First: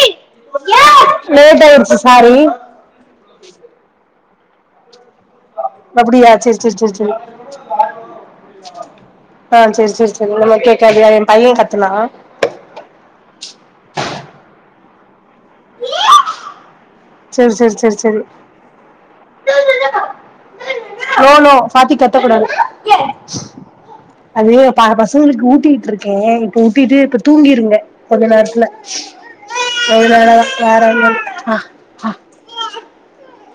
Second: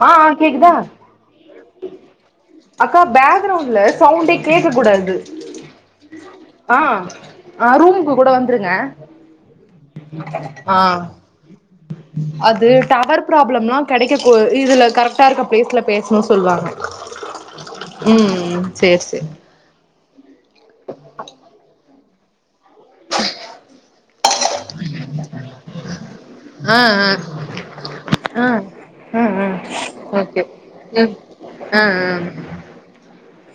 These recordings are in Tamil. ஆ ஆ கேக்குதா லேட் ஆய்டுச்சி சாரி அக்கா பேக்ரவ்ண்ட்ல சவ்ண்டே கேக்க கூடாது அப்படியா சரி சரி ஆ சரி சரி ஆ ரூமுக்கு கூட வந்துருங்க ஆ செரி செரி செரி இனிமே ஆ கேக்காது எ பைய கத்துனா அது டவர் ப்ராப்ளம்லா கெடைக்ககு இதுல கரெக்ட் டா இருக்க பிளேஸ்ல பேசணு சொல்வாங்க சரி சரி சரி சரி ம் செர் செர் நோ நோ பாத்தி கத் கத்த கூடாது அது ப பசங்களுக்கு ஊட்டீட்டு இருக்கே ஆ ஊட்டீட்டு ஆ இப்ப தூங்கிருங்க கொஞ்ச ஆ நேரத்துல ஆ ஆ அதனால ஓகே தா வேற ஒன்னு ம் ஆ ஆ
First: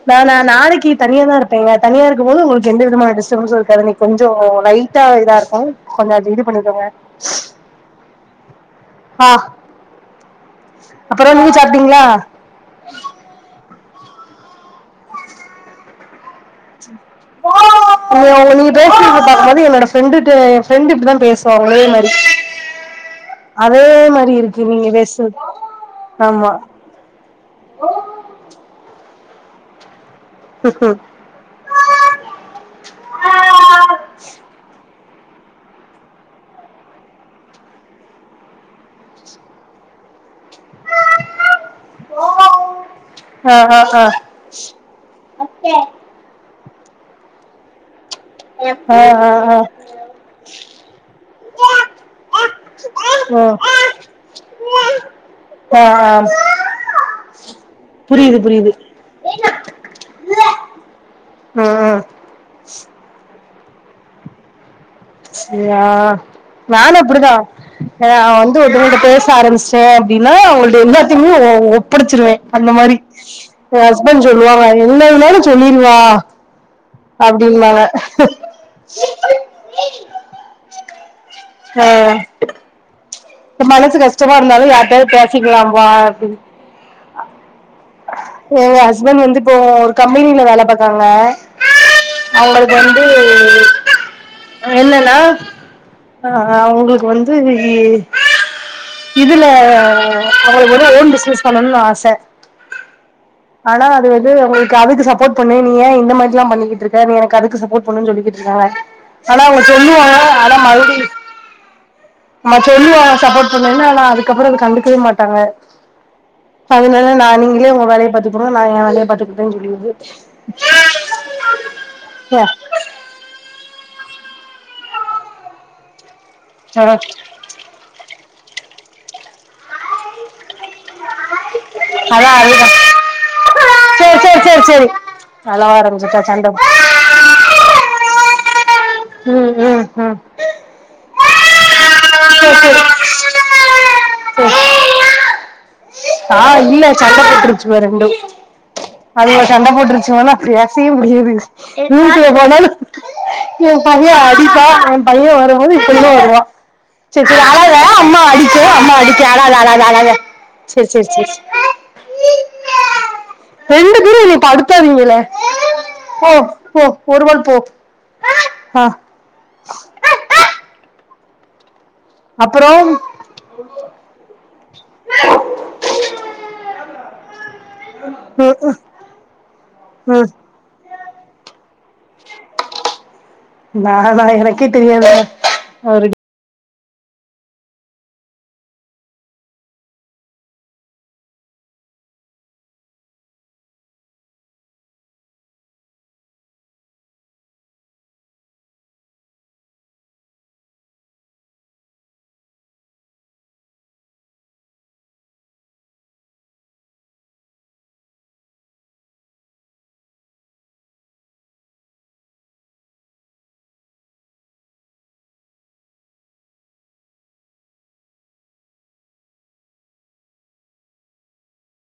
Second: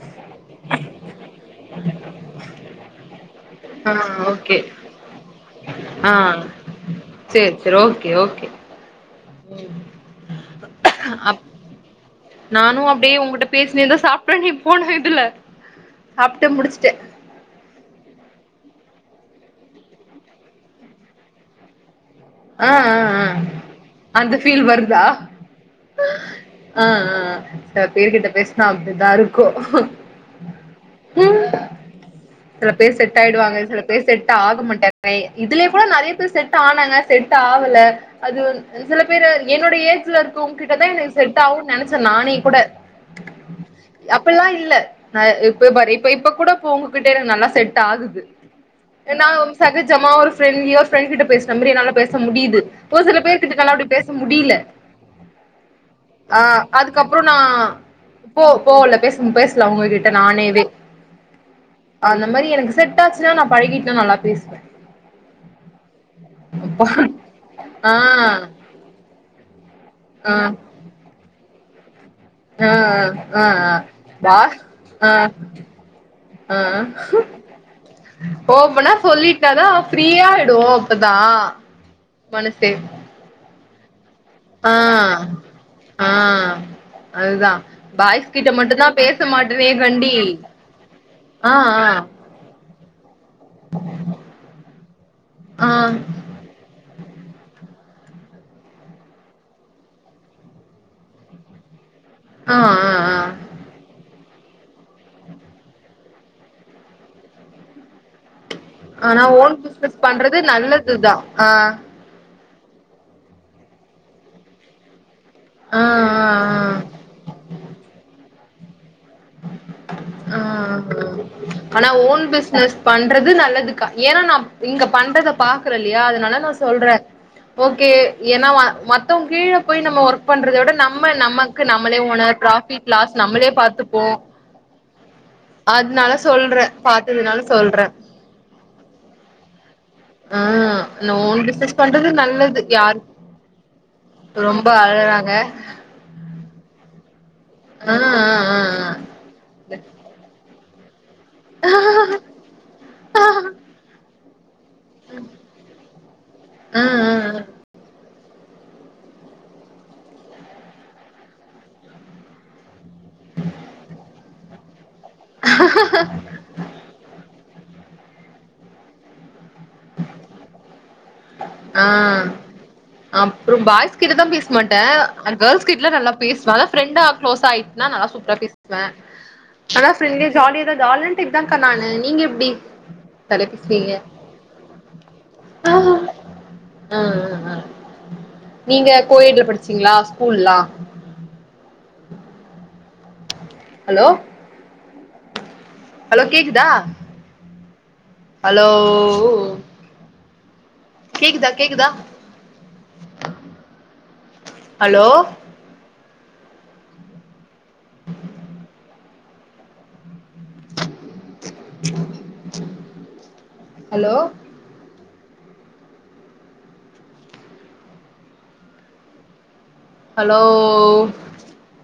நானா நாளைக்கி தனியா தா இருப்பங்க தனியா இருக்கும் போது உங்களுக்கு எந்த விதமான டிஸ்டபன்சு இருக்காது ஆ ஆ இன்னிக்கு கொஞ்சோ ஓகே லைட்டா இதா இருக்கு கொஞ்சோ அஜு இது பண்ணிக்கங்க சேரி சேரி ஓகே ஓகே ஆ அப்றோ அப் நீங்க சாப்டீங்ளா நானு அப்டியே உகிட்ட பேசிடேதா சாப்ட்டனே இப்போ நா இதுல சாப்ட்டே முடிச்சுட்ட ஓ நீங்க பேசுறது பாக்கும்போது என்னோட ஃப்ரெண்டுட எ ஃப்ரெண்ட் இப்டிதா பேசுவா உங்களே மாரி ஆ ஆ ஆ அதே மாரி அந்த ஃபீல் இருக்குறீங்க நீங்க பேசுறது ஆமா ம்ம்ம் சில பேருகிட்ட பேசுனா அப்டிதா இருக்கு ம் ம் சில பேர் செட் ஆய்டுவாங்க சில பேர் செட் ஆக மாட்டாங்க இதுலயே கூட நெறைய பேர் செட் ஆனாங்க செட் ஆவல அது சில பேரு என்னோட ஏஜ்ல உ கிட்டதா எனக்கு செட் ஆவுன் நெனச்ச நானே கூட ஆ ஆ ஆ ஆ ஆ அப்டில்லா இல்ல ந இப்ப பாரு இப்ப இப்ப கூட இப்ப உங்கிட்ட எனக்கு நல்லா செட் ஆகுது என்ன ஆ சகஜமா ஒரு பிரண்ட்லியா ஒரு ஃப்ரெண்ட்கிட்ட பேசின மாரி என்னால பேச முடியுது ஒரு சில பேருகிட்ட என்னால அப்டி பேச முடியல ம் ஆ அதுக்கப்பற நா புரியுது போ போ உள்ள பேச பேசல அவங்ககிட்ட நானவே புரியுது ம் ம் அ அது மாதிரி எனக்கு செட் ஆச்சுன்னா நா பழகிட்டன்னா நல்லா பேசுவ ா அப்பா நானு அப்டிதா ஆ ஏ நா வந்து பிள்ளைங்கள்ட பேச ஆரம்பிச்சிட்ட அப்படின்னா ஆ அவங்கள்ட எல்லாத்தயுமே ஒ ஒ ஒப்படச்சிருவ ஆ அந்த மாதிரி ஆ ஆ எய ஹஸ்பண்ட் வா சொல்லுவாங்க எந்த ஆ இதுலையாவுது சொல்லிருவா ஆ அப்டின்னுவாங்க ஃப்ரீயாயிடு அப்பதா மனசே இப்ப மனசு கஷ்டமா இருந்தாலு ஆ யாரிட்டாவது பேசிக்கலா வா ஆ அப்டின்னு அதுதா பாய்ஸ் கிட்ட எங்க மட்டுந்தா பேச ஹஸ்பண்ட் வந்து இப்போ மாட்டேனே ஒரு கண்டி கம்பெனில வேல பாக்காங்க ஆ ஆ அவங்களுக்கு வந்து என்னன்னா ஆ ஆ அவங்களுக்கு வந்து இதுல அவங்களுக்கு ஒரு ஓன் பிஸ்னஸ் பண்ணணு ஆச ஆ ஆ ஆனா அது வந்து உங்களுக்கு அதுக்கு சப்போட் பண்ணு நீ ஏ இந்த மாரி ல்லா பண்ணிக்கிட்டு இருக்க நீ எனக்கு அதுக்கு சப்போட் சொல்லிக்கிட்டு இருக்காங்க ஆனா ஓன் அவ பிசினஸ் சொல்லுவாங்க பண்றது அத மறுபடி நல்லதுதா ஆ நம்ம சொல்லுவாங்க சப்போட் பண்ணுன்னு ஆனா அதுக்கப்பற அத கண்டுக்கவே மாட்டாங்க ஆ அதனால நா நீங்களே உங்க வேலய பாத்துக்கங்க நா எ வேலய பாத்துக்க சொல்லிடுறது ஆ ஆ ஆனா ஓன் பிசினஸ் பண்றது நல்லதுக்கா ஏனா நா இங்க பண்றத பாக்குற இல்லயா அதனால நா சொல்ற சொல்லிருது ஓகே ஏனா மத்தவங்க கீழே போய் நம்ம ஒர்க் பண்றத விட நம்ம நம்ம நமக்கு நம்மளே அதா ஓனர் அதுதா ப்ராஃபிட் லாஸ் நமளே பாத்து சேரி சேரி சேரி சேரி அழவ அதனால ஆரம்பிச்சுட்டா சண்ட சொல்ற பாத்ததுனால சொல்ற ம் ம் ம் ஆ நோ டிசஸ் பண்றது சேரி நல்லது சேரி யார் ரொம்ப சேரி அழறாங்க ஆ இல்ல சண்ட போட்ருச்சுவ ஆ ரெண்டு அதுங்க சண்ட போட்டுருச்சுன்னா பேசவே முடியாது ஆ வீட்டுல போனாலு ஆ ஆ எய பைய அடிப்பா பைய வரும்போது எய பொண்ணு வருவா ஆ சரி ஆ சரி அழாத அம்மாவ அடிக்க அம்மாவ அடிக்க அழாத அழாத அழாத சேர் சேரி ரெண்டு பேரு என்னய படுத்தாதீங்கலே போ போ ஒருவல் போ ஆ ஆ அப்பறோ அப்பற பாய்ஸ் கிட்டதா பேச மாட்ட கேர்ள்ஸ் கிட்ட நல்லா பேசுவ ஃப்ரெண்டா க்ளோஸா ஆய நல்லா சூப்பரா ம் பேசுவ ஆனா ம் ஃப்ரண்ட்லியா ஜாலியா தா ஜாலி டைப் தான்க்கா நானு நீங்க எப்டி [unintelligible] பேசுவீங்க நானா எனக்கே தெரியாதுங்க அவரு ஆ நீங்க கோயெடுல படிச்சீங்களா ஸ்கூல்லா ஹலோ ஹலோ கேக்குதா ஹலோ கேக்குதா கேக்குதா அலோ ஹலோ ஹலோ